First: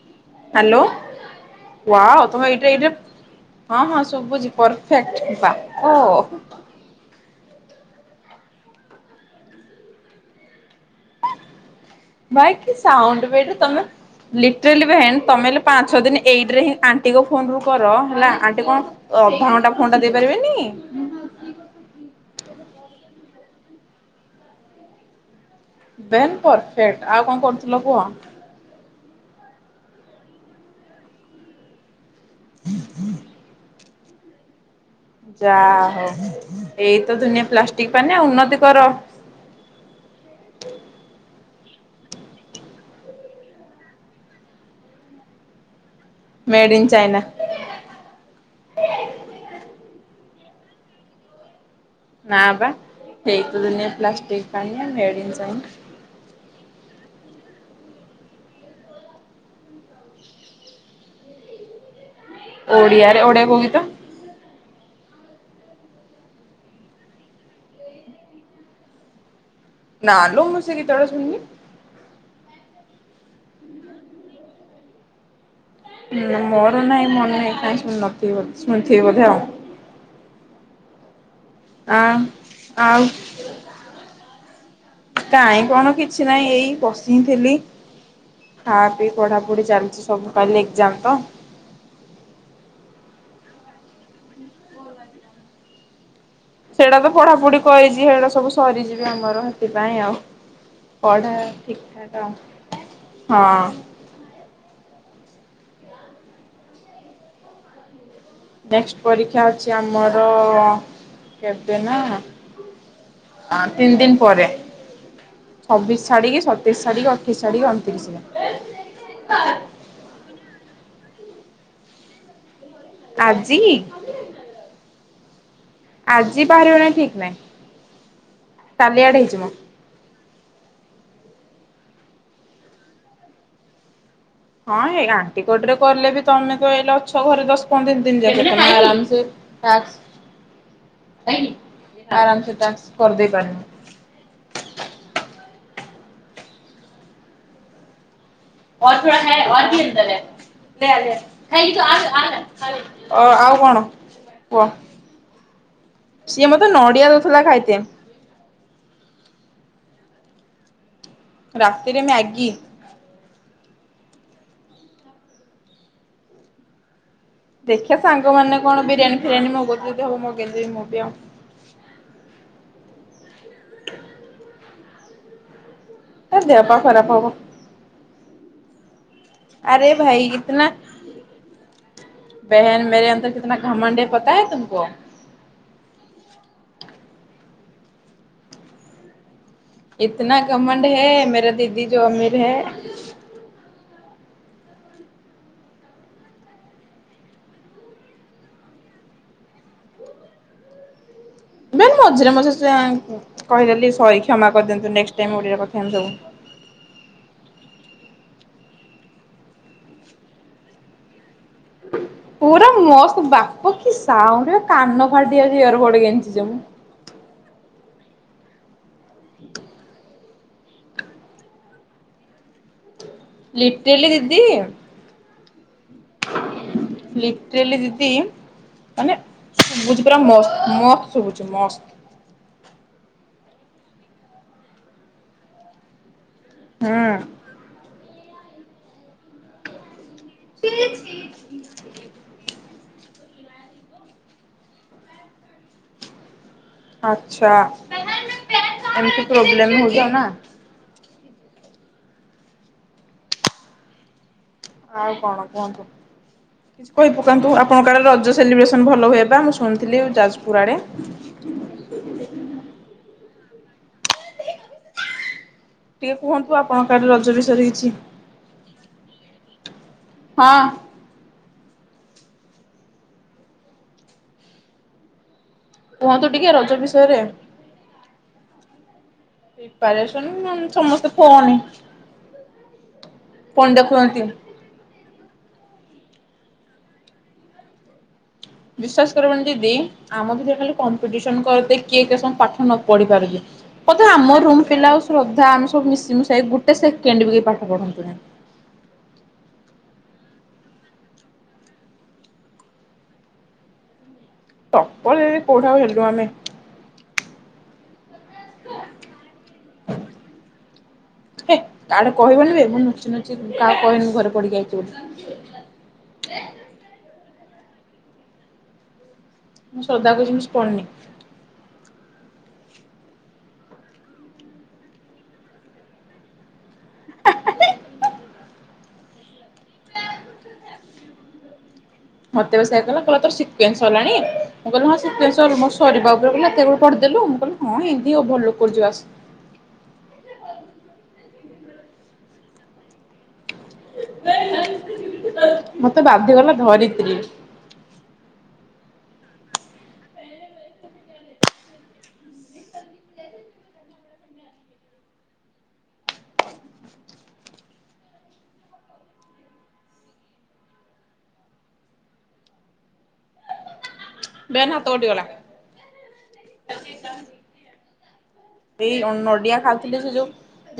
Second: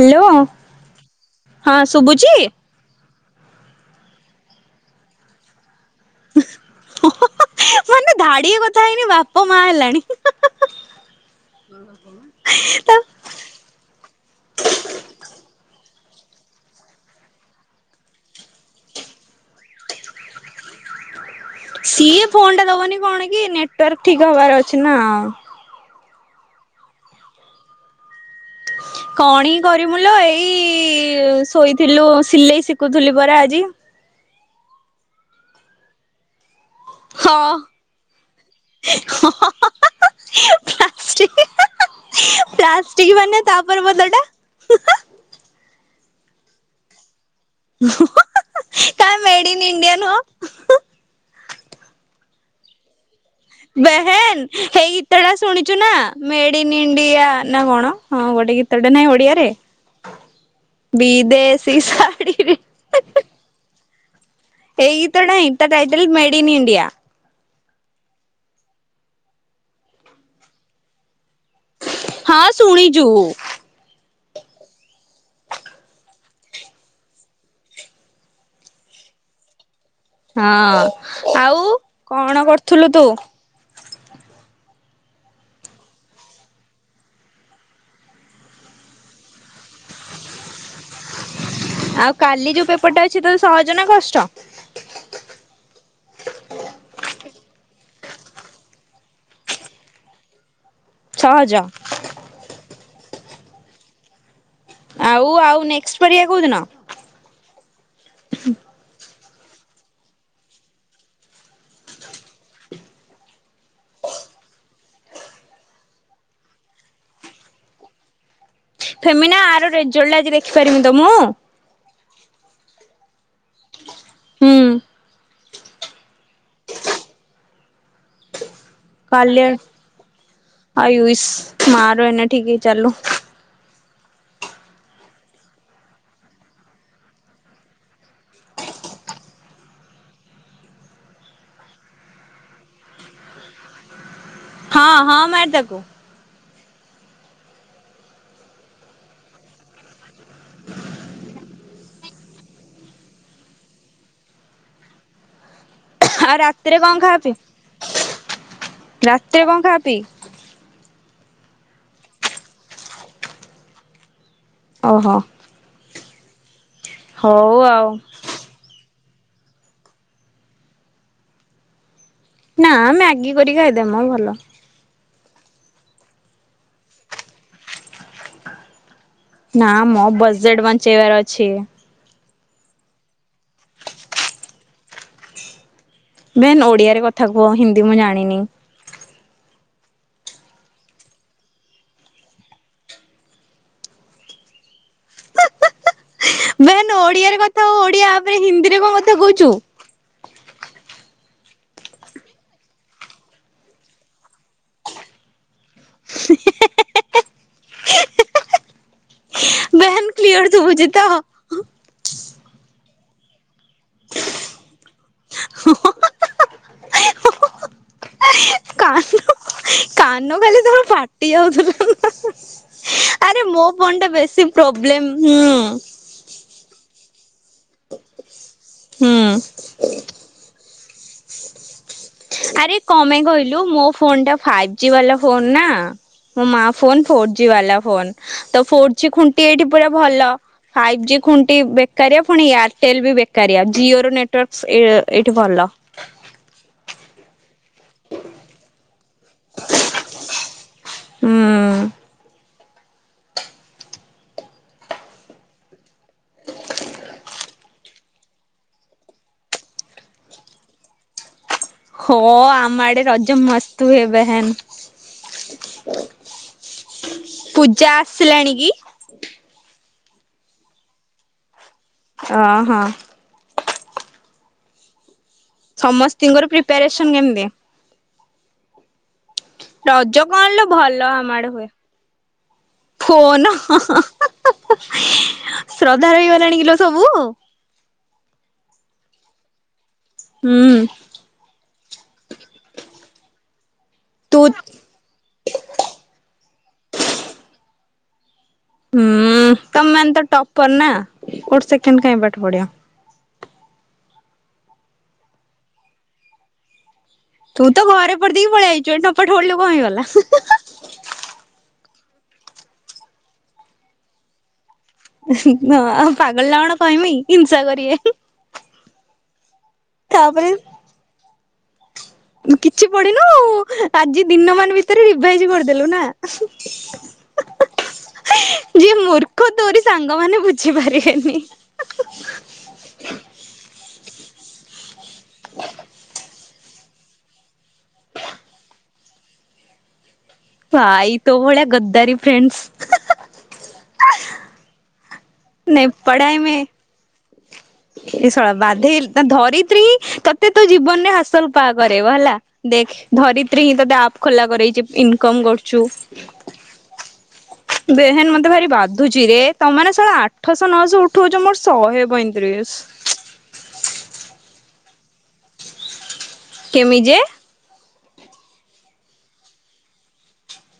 Hello hello ହଁ ୱା ଶୁଭୁଛି ତମେ ଏଇଟା ଏଇଟା ହଁ ହଁ, ଶୁଭୁଛି ପରଫେକ୍ଟ ବାପ। ମାନେ ଧାଡିଏ କଥା ହେଇନି ବାପା ମା ହେଲାଣି। [unintelligible] ଭାଇ କି ତ ସାଉଣ୍ଡ ବେ ଏଟା ତମେ ଲିଟରାଲି ଭେନ୍ ତମେ ହେଲେ ପାଞ୍ଚ ଦିନ ଏଇଟରେ ହି ଆଣ୍ଟି କ ଫୋନ ରୁ କର ହେଲା ଆଣ୍ଟି କଣ ଅଧା ଘଣ୍ଟା ଫୋନ୍ ଟା ଦେଇପାରିବେନି? ସିଏ ଫୋନ୍ ଟା ଦବନି କଣ କି ନେଟୱାର୍କ ଠିକ୍ ହବାର ଅଛି ନା। ଦେନ୍ ପରଫେକ୍ଟ ଆଉ କଣ କରୁଥିଲ କୁହ? କଣ ହିଁ କରିମୁଲ ଏଇ ଶୋଇଥିଲୁ ସିଲେଇ ଶିଖୁଥିଲି ପରା ଆଜି। ଯାହୋଉ ଏଇତ ହଁ ଦୁନିଆ ପ୍ଲାଷ୍ଟିକ ପାନ ଉନ୍ନତି କର। [unintelligible] ମାନେ ତା ପର ପଦଟା? Made in China. [unintelligible] କାଇଁ ମେଡ୍ ଇନ୍ ଇଣ୍ଡିଆନ୍ ହୁଅ। ନାଁ ବା। ଏଇ ତ ଦୁନିଆ ପ୍ଲାଷ୍ଟିକ ବେହେନ୍ ପାନିଆ ହେଇ ମେଡ୍ ଗୀତ ଇନ୍ ଟା ଚାଇନା। ଶୁଣିଛୁ ନା? ମେଡ୍ ଇନ୍ ଇଣ୍ଡିଆ ନା କଣ ହଁ ଗୋଟେ ଗୀତଟେ ନାହିଁ ଓଡିଆରେ? ବିଦେଶୀ ଶାଢ଼ୀରେ ଓଡ଼ିଆରେ ଓଡ଼ିଆ କଉ ଗୀତ। ଏଇ ଗୀତ ନାଇଁ ତା ଟାଇଟେଲ୍ ମେଡ ଇନ୍ ଇଣ୍ଡିଆ। ନା ଲୋ ମୁଁ ସେ ଗୀତ ଡା ଶୁଣିନି। ହଁ ଶୁଣିଚୁ। ହୁଁ ମୋର ନାଇଁ ମନ୍ ନାହିଁ କା ନଥିବି ବ ଶୁଣିଥିବି ବୋଧେ ଆଉ। ହଁ ଆଉ ଆଁ କଣ କରୁଥୁଲୁ ଆଉ ତୁ। କାଇଁ କଣ କିଛି ନାଇଁ ଏଇ ବସିି ଥିଲି। ଖା ପି ପଢା ପଢି ଚାଲିଚି ସବୁ କାଲି ଏକ୍ଜାମ ତ। ଆଉ କାଲି ଯୋଉ ପେପର ଟା ଅଛି ତ ସହଜ ନା କଷ୍ଟ। ସେଡା ତ ପଢାପଢି କରିଚି ହେଡା ସବୁ ସରି ଯିବି ଆମର ହେଥିପାଇଁ ଆଉ ପଢା ସହଜ ଠିକ୍ ଠାକ୍ ଆଉ। ଆଉ ଆଉ ନେକ୍ସ ପରିଆ କୋଉଦିନ? ନେକ୍ସଟ ପରୀକ୍ଷା ଅଛି ଆମର କେବେ ନା ଆଁ ତିନି ଦିନ ପରେ ଛବିସ୍ ଛାଡିକି ସତେଇଶି ଛାଡିକି ଅଠେଇ ଛାଡ଼ି ଅଣତିରିଶରେ ଫେମିନା ଆର ରେଜଲ୍ଟ ଆଜି ଦେଖିପାରିମି ତ ମୁଁ। ଆଜି ହୁଁ। ଆଜି ବାହାରିବ ନା ଠିକ୍ ନାଇଁ। କାଲି [unintelligible] ମା ର ଏଇନେ ଠିକି ଚାଲୁ। ହଁ ହେଇ ଆଣ୍ଟିକୋଟରେ କଲେ ବି ତମେ ତ ଏଇଲେ ଅଛ ଘରେ ଦଶ ପନ୍ଦର ଦିନ [inaudible] ଟାସ୍କ ଆରାମ ସେ ଟାକ୍ସ କରି ଦେଇ ପାରିବ ହଁ ହଁ ମାର ତାକୁ। [inaudible] ଅ ଆଉ କଣ କୁଅ ଆଉ ସିଏ ମତେ ରାତିରେ କଣ ନଡିଆ ଖାଆ ପି ଦଉଥୁଲା ଖାଇଦିଅ। ରାତିରେ କଣ ଖା ପି? ରାତିରେ ମ୍ୟାଗି। ଓହୋ। ହଉ ଆଉ। ଦେଖିଆ ସାଙ୍ଗ ମାନେ କଣ ବିରିୟାନୀ ଫିରିୟାନୀ ମଗଉଥିଲେ ଯଦି ହବ ମଗେଇଦବି ମୁଁ ବି ଆଉ। ନା ମ୍ୟାଗି କରି ଖାଇଦେ ମ ଭଲ। ଏ ଦେହ ପା ଖରାପ ହବ। ନା ଆରେ ମୋ ଭାଇ ବଜେଟ୍ ଇତନା ବଞ୍ଚେଇବାର ଅଛି। [unintelligible] [unintelligible] ଓଡ଼ିଆରେ କଥା କୁହ ହିନ୍ଦୀ ମୁଁ ଜାଣିନି। [unintelligible] ବେନ୍ ଓଡିଆରେ କଥା ହ ଓଡିଆ ଆବେ ହିନ୍ଦୀରେ କଣ କଥା କହୁଛୁ। ବେ ମଝିରେ ମଝିରେ [unintelligible] କହିଦେଲି ସରି କ୍ଷମା କରିଦିଅନ୍ତୁ ନେକ୍ସଟ ଟାଇମ୍ ଓଡ଼ିଆରେ କଥା ହେବି ସବୁ। ହେ ହେ ହେ ହେ [unintelligible] କ୍ଲିୟର ସୁବୁଚି ତ? ପୁରା ମସ୍ତ ବାପ କି ସାଉଣ୍ଡ ଵେ କାନ ଫାଟି ଯାଉଛି ୟରବର୍ଡ ଗେଂଜିଚି ମୁଁ। କାନ କାନ ଖାଲି ତୋର ଫାଟି ଯାଉଥିଲା ନା ଆରେ ମୋ ଫୋନ ଲିଟରେଲି ଟା ଦିଦି ବେଶୀ ପ୍ରୋବ୍ଲେମ ହୁଁ। ଲିଟରେଲି ଦିଦି ମାନେ ହୁଁ। ଶୁଭୁଚି ପୁରା ମସ୍ତ ମ ଶୁଭୁଚି ମସ୍ତ। ଆରେ କ ମାଇଁ କହିଲୁ ମୋ ଫୋନ ଟା ଫାଇବ୍ ଜି ବାଲା ଫୋନ ନା। ମୋ ମା ଫୋନ ଫୋର୍ ହୁଁ ଜି ବାଲା ଫୋନ ତ ଫୋର୍ ଜି ଖୁଣ୍ଟି ଏଇଠି ପୁରା ଭଲ। ଫାଇଭ୍ ଜି ଖୁଣ୍ଟି ବେକାରିଆ ପୁଣି ଏଆର ଟେଲ ବି ବେକାରିଆ ଜିଓ ର ନେଟୱାର୍କ ଏଇଠି ଭଲ। ଆଛା ଏମିତି ପ୍ରୋବ୍ଲେମ ହଉଚ ନା। ହୁଁ। ଆଉ କଣ କୁହନ୍ତୁ? କିଛି କହି ପକାନ୍ତୁ ଆପଣଙ୍କ ଆଡ଼େ ରଜ ସେଲିବ୍ରେସନ୍ ଭଲ ହୁଏ ବା ମୁଁ ଶୁଣିଥିଲି ଯାଜପୁର ଆଡ଼େ। ହ ଆମ ଆଡେ ରଜମସ୍ତ ହୁଅ ବା ହେନ ଟିକେ କୁହନ୍ତୁ ଆପଣଙ୍କ ଆଡେ ରଜ ବିଷୟରେ କିଛି। ପୂଜା ଆସିଲାଣି କି? ହଁ। ଅ ହଁ। କୁହନ୍ତୁ ସମସ୍ତିଙ୍କର ଟିକେ ରଜ ପ୍ରିପାରେସନ ବିଷୟରେ କେମିତ? ରଜ ପ୍ରିପାରେସନ କଣ ଲୋ ଭଲ ସମସ୍ତେ ଆମ ଫୋନ ଆଡେ ହୁଏ। ଫୋନ ଶ୍ରଦ୍ଧା ହେଇଗଲାଣି କିଲୋ ସବୁ। ବିଶ୍ଵାସ କରିବନି ଦିଦି ଆମ ଭିତରେ ହୁଁ ଖାଲି କମ୍ପିଟିସନ କରିଦେ କିଏ କେ ସମ ପାଠ ନ ପଢି ପାରୁଛି ବୋଧେ ଆମ ରୁମ୍ ତୁ ପିଲା ଆଉ ଶ୍ରଦ୍ଧା ଆମେ ସବୁ ମିଶି ମିଶାଇକ ଗୋଟେ ସେକେଣ୍ଡ ବି କେହି ପାଠ ପଢନ୍ତୁନି। ହୁଁ ତମ ମାନେ ତ ଟପର ନା ଗୋଟେ ସେକେଣ୍ଡ କାଇଁ ପାଠ ପଢ଼ିବ। ଟପର ରି ରି କୋଉଠି ଆଉ ହେଲୁ ଆମେ। ତୁ ତ ଘରେ ପଢ଼ି ଦେଇକି ପଳେଇ ଆଇଛୁ ଏଠି ନପାଠ ପଢିଲେ କଣ ହେଇଗଲା ହେ କାଡେ କହିବନି ଵେ ମୁଁ ନୁଚି ନୁଚି କାହା କହିନି ଘରେ ପଡିକି ଆଇଛି ବୋଲି। ହ ପାଗଳ ନା କଣ କହିମି ହିଂସା କରିବେ। ମୁଁ ଶ୍ରଦ୍ଧା କହୁଛି ମୁଁ ତାପରେ କିଛି ପଡିନି। କିଛି ପଡିନୁ ଆଜି ଦିନ ମାନ ଭିତରେ ରିଭାଇଜ କରିଦେଲୁ ନା। ଯିଏ ମୂ- - ର୍ଖ ତୋରି ସାଙ୍ଗମାନେ ବୁଝିପାରିବେନି। ମତେବା ସେଆ କିହିଲା ତୋର ସିକ୍ଏନ୍ସ ସରିଲାଣି ମୁଁ କହିଲି ହଁ ସିକେନ୍ସ ଅଲମୋଷ୍ଟ ସରିବା ଉପରେ ଏତେ କଉଠୁ ପଢ଼ିଦେଲୁ ମୁଁ କହିଲି ହଁ ଏମିତି ଓଭଲୁକ୍ କରିଛିି ବାସ୍। ଭାଇ ତୋ ଭଳିଆ ଗଦ୍ଦାରି ଫ୍ରେଣ୍ଡସ୍। ନାଇଁ ମତେ ପଢାଇ ବାଧ୍ୟ କଲା ମେ ଧରିତ୍ରୀ। ଏ ସଳା ବାଧେଇ ଧରିତ୍ରୀ ହିଁ ତତେ ତୋ ଜୀବନ ରେ ହାସଲ ପା କରେଇବ ହେଲା। ଦେଖ ଧରିତ୍ରୀ ହିଁ ତୋତେ ଆପ୍ ଖୋଲା କରେଇଛି ଇନକମ କରୁଛୁ। [inaudible] ବେହେନ ମତେ ଭାରି ବାଧୁଛି ରେ ତମ ମାନେ ସଳା ଆ ଠଶହ ନଶହ ଉଠଉଛ ମୋର ଶହେ ପଇଁତିରିଶ। ବେହେନ୍ ହାତ କଟିଗଲା। କେମି ଯେ? ଏଇ ନଡିଆ ଖାଉଥିଲି ସେ ଯୋଉ।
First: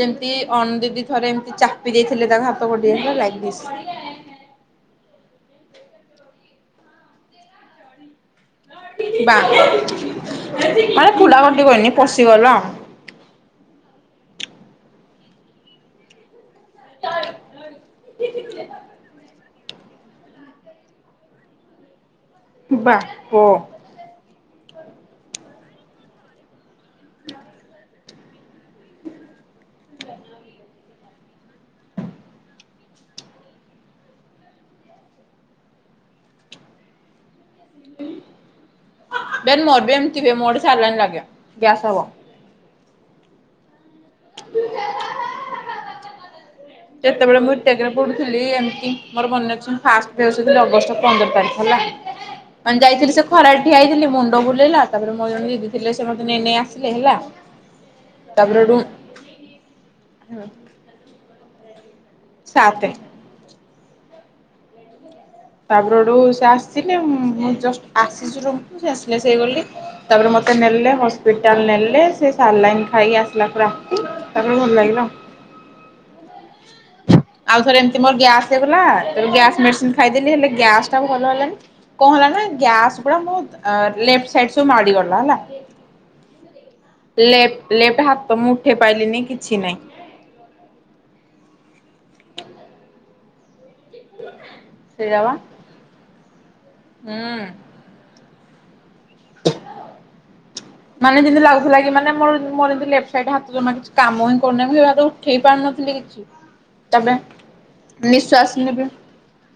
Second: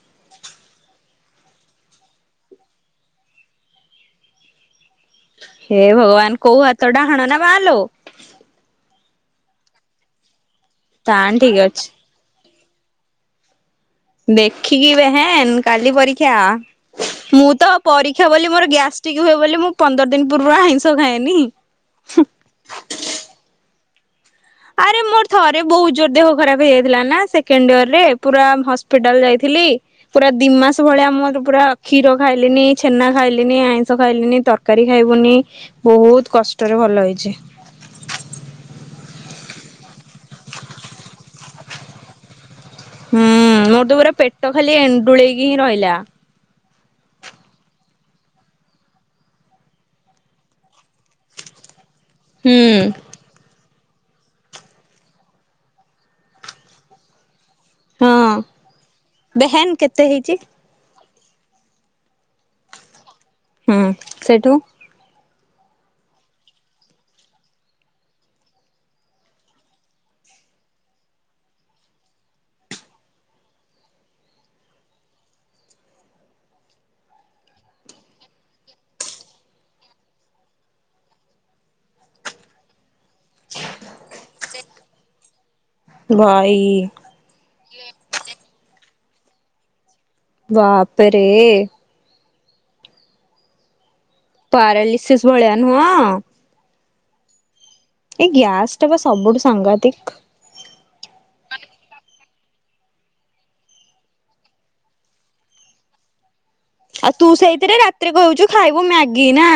ଯେମତି ଅନୁ ଦିଦି ଥରେ ଏମିତି ଚାପି ଦେଇଥିଲେ ତାଙ୍କ ହାତ କଟି ଆଇ ଥିଲା ଲାଇକ ଦିଶ ହେ ଭଗବାନ କୋଉ ହାତ ଟା ଡାହାଣ ନା ବାହ୍ନା ଲୋ? ବା ମାନେ ତାନ ପୁଲା ଠିକ ଅଛି କଟିବନି ପଶିଗଲ। ଦେଖିକି ବେହେନ୍ କାଲି ପରୀକ୍ଷା। ମୁଁ ତ ପରୀକ୍ଷା ବୋଲି ମୋର ଗ୍ୟାଷ୍ଟ୍ରିକ ହୁଏ ବୋଲି ମୁଁ ପନ୍ଦର ଦିନ୍‌ ପୂର୍ବରୁ ଆଇଁଷ ଖାଏନି। ବାପ। ଆରେ ମୋର ଥରେ ବହୁତ ଜୋର ଦେହ ଖରାପ ହେଇଯାଇଥିଲା ନା ସେକେଣ୍ଡ ଇୟର ରେ ପୁରା ହସ୍ପିଟାଲ ଯାଇଥିଲି ପୁରା ଦି ମାସ ଭଳିଆ ମୁଁ ପୁରା କ୍ଷୀର ଖାଇଲିନି ଛେନା ଖାଇଲିନି ଆଇଁଷ ଖାଇଲିନି ତରକାରୀ ଖାଇବୁନି। ବହୁତ କଷ୍ଟରେ ଭଲ ହେଇଛି। ବ ମୋର ବି ଏମତିିବେ ମୋଡିେ ସାରିଲଣି ଲାଗେ ଗ୍ୟାସ୍ ହବ। ହୁଁ ମୋର ତୁ ପୁରା ପେଟ ଖାଲି ଏଣ୍ଡୁଳେଇକି ହିଁ ରହିଲା। ଯେତେବେଳେ ମୁଁ ଇତ୍ୟାକରେ ପଢୁଥିଲି ଏମିତି ମୋର ମନେ ଅଛି ଫାଷ୍ଟେ ଅଗଷ୍ଟ ପନ୍ଦର ତାରିଖ ହେଲା ହୁଁ ମାନେ ଯାଇଥିଲି ସେ ଖରା ଠିଆଇଥିଲି ମୁଣ୍ଡ ବୁଲେଇଲା ତାପରେ ମୋ ଜଣେ ଦିଦି ଥିଲେ ସେ ମତେ ନେଇ ଆସିଲେ ହେଲା। ତାପରେ ବେହେନ୍ କେତେ ହେଇଛି। ସାତେ ହୁଁ ସେଠୁ ତାପରେଠୁ ସେ ଆସିଲେ ଜଷ୍ଟ ଆସି ରୁୁ ସେ ଆସିଲେ ସେଇ ଗଲେ ତାପରେ ମତେ ନେଲେ ହସ୍ପିଟାଲ ନେଲେ ସେ ସାର ଲାଇନ୍ ଖାଇକି ଆସିଲାକୁ ରାତି। ତାପରେ ଭଲ ଲାଗିଲା। ଆଉ ଥରେ ଏମିତି ମୋର ଗ୍ୟାସ୍ ହେଇଗଲା ଗ୍ୟାସ ମେଡିସିନ ଖାଇଦେଲି ହେଲେ ଗ୍ୟାସ ଟା ଭଲ ହେଲାନି କଣ ହେଲା ନା ଗ୍ୟାସ ପୁରା ମୋ ଲେଫ୍ଟ ସାଇଡ୍ ମାଡିଗଲା ହେଲା ଭାଇ। ଲେଫ ଲେଫ୍ଟ ହାତ ମୁଁଉଠେ ପାଇଲିନି କିଛି ନାଇଁ। ବାପ ରେ। ସେଇଆ ପାରାଲିସିସ୍ ବା ଭଳିଆ ନୁହଁ। ହୁଁ। ଏଇ ଗ୍ୟାସ ଟା ବା ସବୁଠୁ ସାଘାତିକ୍। [unintelligible] ମାନେ ଯେମିତି ଲାଗୁଥିଲା କି ମାନେ ମୋର ମୋର ଜେମିତି ଲେଫ୍ଟ ସାଇଡ ହାତ କିଛି କାମ ହିଁ କରୁନି ମୁଁ ସେ ହାତ ଉଠେଇ ପାରୁନଥିଲି କି [unintelligible] ଆଉ ତୁ ସେଇଥିରେ ରାତିରେ କହୁଛୁ ଖାଇବୁ ନେବି ମ୍ୟାଗି ନା?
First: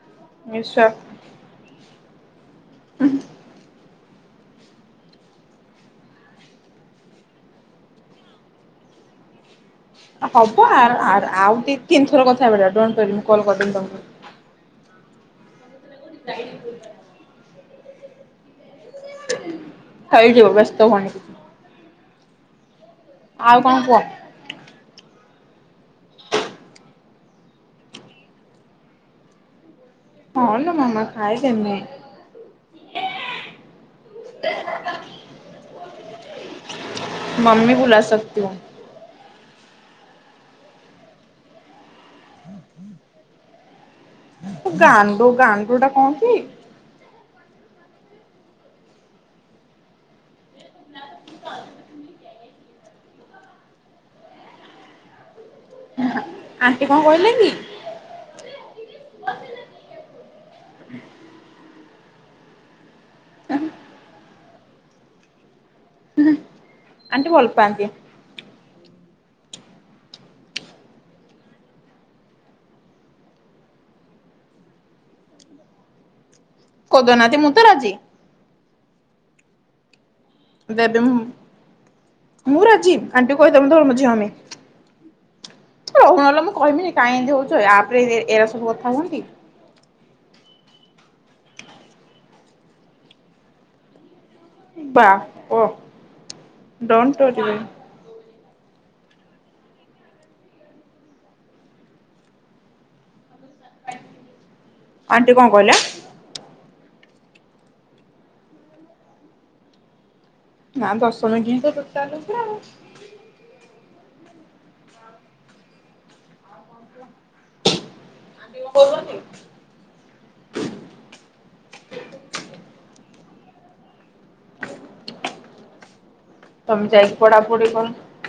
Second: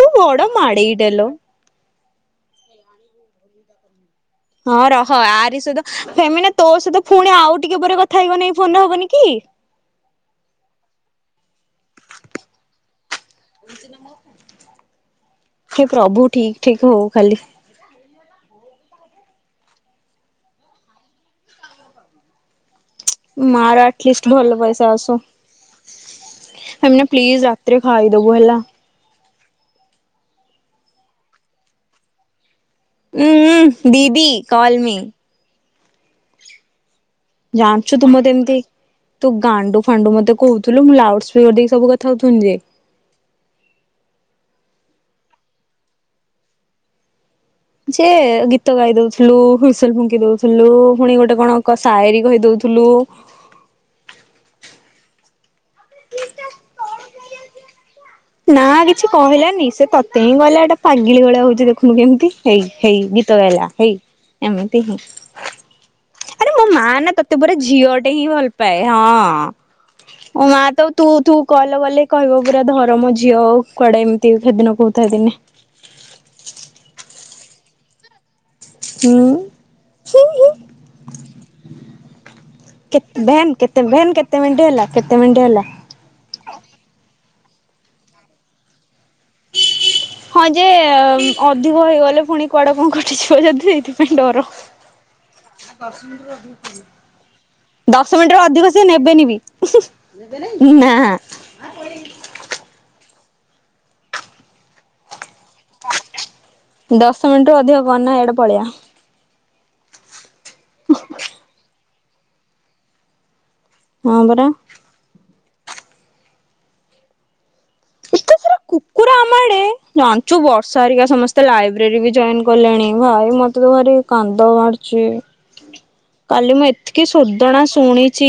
ତୁ ବଡ ନିଶ୍ୱାସ ମାଡ଼େଇ ଟାଲୋ। [unintelligible] ହଁ ରହ ଆରି ସହିତ ଫେମି ନା ତୋ ସହିତ ପୁଣି ଆଉ ଟିକେ ପରେ କଥା ହେଇଗଲେ ଏଇ ଫୋନରେ ହବନି କି? ହବ ଆ ଆଉ ଟିକେ ତିନିଥର କଥା ହେ ପଡଣିବ ମୁଁ କଲ୍ କରିଦେବି ତମକୁ। ହେ ପ୍ରଭୁ ଠିକ ଠିକ ହଉ ଖାଲି। ହେଇଯିବ ବ୍ୟସ୍ତ ହୁନି। ଆଉ ମା କଣ ର କୁହ? ଆଟ୍ଲିଷ୍ଟି ଭଲ ପଇସା ଆସୁ ଏମନା ପ୍ଲିଜ ରାତିରେ ଖାଇଦବୁ ହେଲା। ହନ ମାମା ଖାଇ ଦେମି। ଉଁ ଦିଦି କଲ ମି। ଜାଣିଛୁ ତୁ ମତ ଏମିତି। ତୁ ଗାଣ୍ଡୁ ଫାଣ୍ଡୁ ମତେ କହୁଥିଲୁ ମୁଁ ଲାଉଡ ସ୍ପିକରି ସବୁ କଥା ହଉଥିଲି ଯେ। ଗାଣ୍ଡୁ ଗାଣ୍ଡୁ ଟା କଣ କି? ଯେ ଗୀତ ଗାଇ ଦଉଥିଲୁ ହୁଇସିଲ ଫୁଙ୍କି ଦଉଥିଲୁ ପୁଣି ଗୋଟେ କଣ ସାଏରୀ କହି ଦଉଥିଲୁ। [unintelligible] ଆଣ୍ଟି କଣ କହିଲେ କି? ନା କିଛି କହିଲାନି ସେ ତୋତେ ହିଁ କହିଲା ଏଟା ପାଗିଳି ଭଳିଆ ହଉଛି ଦେଖନୁ କେମିତି। ହେଇ ହେଇ ଗୀତ ଗାଇଲା ହେଇ ଏମିତି ହିଁ। ଆରେ ମୋ ମା ନା ଆଣ୍ଟି ତୋତେ ଭଲ ପରା ପାଆନ୍ତି ଝିଅ ଟେ ହିଁ ଭଲ ପାଏ ହଁ, ମୋ ମା ତ ତୁ ତୁ କଲ୍ କଲେ କହିବ ପୁରା ଧରମ ଝିଅ ଆଉ କୁଆଡେ ଏମିତି ସେଦିନ କହୁଥାଏ ଦିନେ। କୋଦଉ ନାହାତି ମୁଁ ତ ରାଜିି। ହୁଁ, ହୁଁ, ହୁଁ। ଦେବେ ମୁଁ ମୁଁ ରାଜି କେତେ ଆଣ୍ଟି କୁ ଭେନ୍ କହିଦବୁ ମୁଁ କେତେ ଧରମ ଝିଅ ଭେନ୍ ହେମି। କେତେ ମିନିଟ୍ ହେଲା କେତେ ମିନିଟ୍ ହେଲା। ତୁ ରହୁନ ହେଲେ ମୁଁ କହିବିନି କାଇଁ ଏମିତି ହଉଛ ଏ। ଆପ୍ ରେ ଏ- ଏରା ସବୁ କଥା ହୁଅନ୍ତି। ହଁ ଯେ ଅଧିକ ହେଇଗଲେ ପୁଣି କୁଆଡେ କଣ କଟିଯିବ ଯଦି ଏଇଥିପାଇଁ ଡର। ବାପ [unintelligible] ଦଶ ମିନିଟ୍ ର ଅଧିକ ସେ ନେବେନି ବି। ହୁଁ- ହୁଁ-ନା। ଆଣ୍ଟି କଣ କହିଲା? ଦଶ ମିନିଟ୍ ରୁୁ ଅଧିକ କନେ ଏଠି ପଳିଆ। ନା ଦଶମିନିଟ୍ ହିଁ ତୋ ଟୋଟାଲ୍‌ ହେଇଛି ଆଉ। ହଁ ପରା। ଏତେ ସାରା ଆଣ୍ଟି କଣ କୁକୁର କହୁଛନ୍ତି? ଆମ ଆଡେ ଜାଣିଛୁ ବର୍ଷା ହେରିକା ସମସ୍ତେ ଲାଇବ୍ରେରୀ ବି ଜଏନ୍ କଲେଣି। ଭାଇ ମୋତେ ତ ଭାରି କାନ୍ଦ ମାଡୁ ଛି। [inaudible] କାଲି ମୁଁ ତମେ ଏତିକି ଯାଇକି ଶୋଦଣା ପଢାପଢି କର ଶୁଣି ଛି,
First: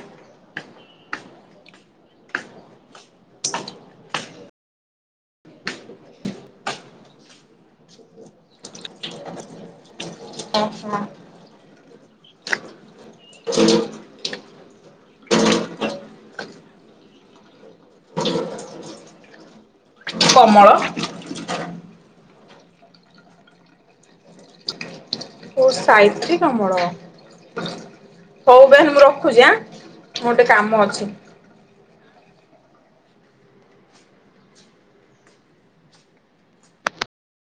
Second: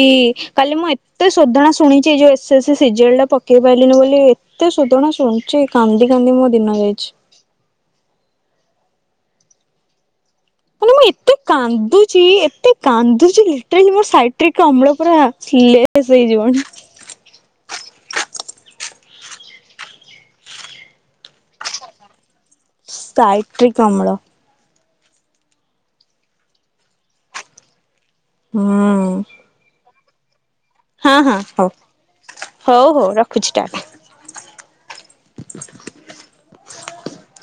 କାଲି ମୁଁ ଏତେ ଶୋଧଣା ଶୁଣିଛି ଏ ଯେ ଏସ୍‌ ଏସ୍‌ ସିଜେଲ୍ ଟା ପକେଇ ପାଇଲିନି ବୋଲି। ଏତେ ଶୋଧଣା ଶୁଣୁଛି କାନ୍ଦି କାନ୍ଦି ମୋ ଦିନ ଯାଇଛି। ମାନେ ମୁଁ ଏତେ କାନ୍ଦୁଛି ଏତେ କାନ୍ଦୁଚି ଲିଟରାଲି ମୋ ସାଇର୍ଟ୍ରିକ୍ ଅମ୍ଳ ପୁରା ଥିଲେ [inaudible] ସେଇ ଯିବ ନା? କମଳ ସାଇଟ୍ରିକ୍ ଅମ୍ଳ। ଓ ସାଇର୍ଟ୍ରିକ୍‌ ଅମ୍ଳ। ହଉ ହୁଁ। ତାହେନେ ମୁଁ ରଖୁଛି ଆଁ। ମୁଁ ଗୋଟେ କାମ ଅଛି। ହଁ ହଉ ହଉ ହଉ ରଖୁଛି ତାହେଲେ।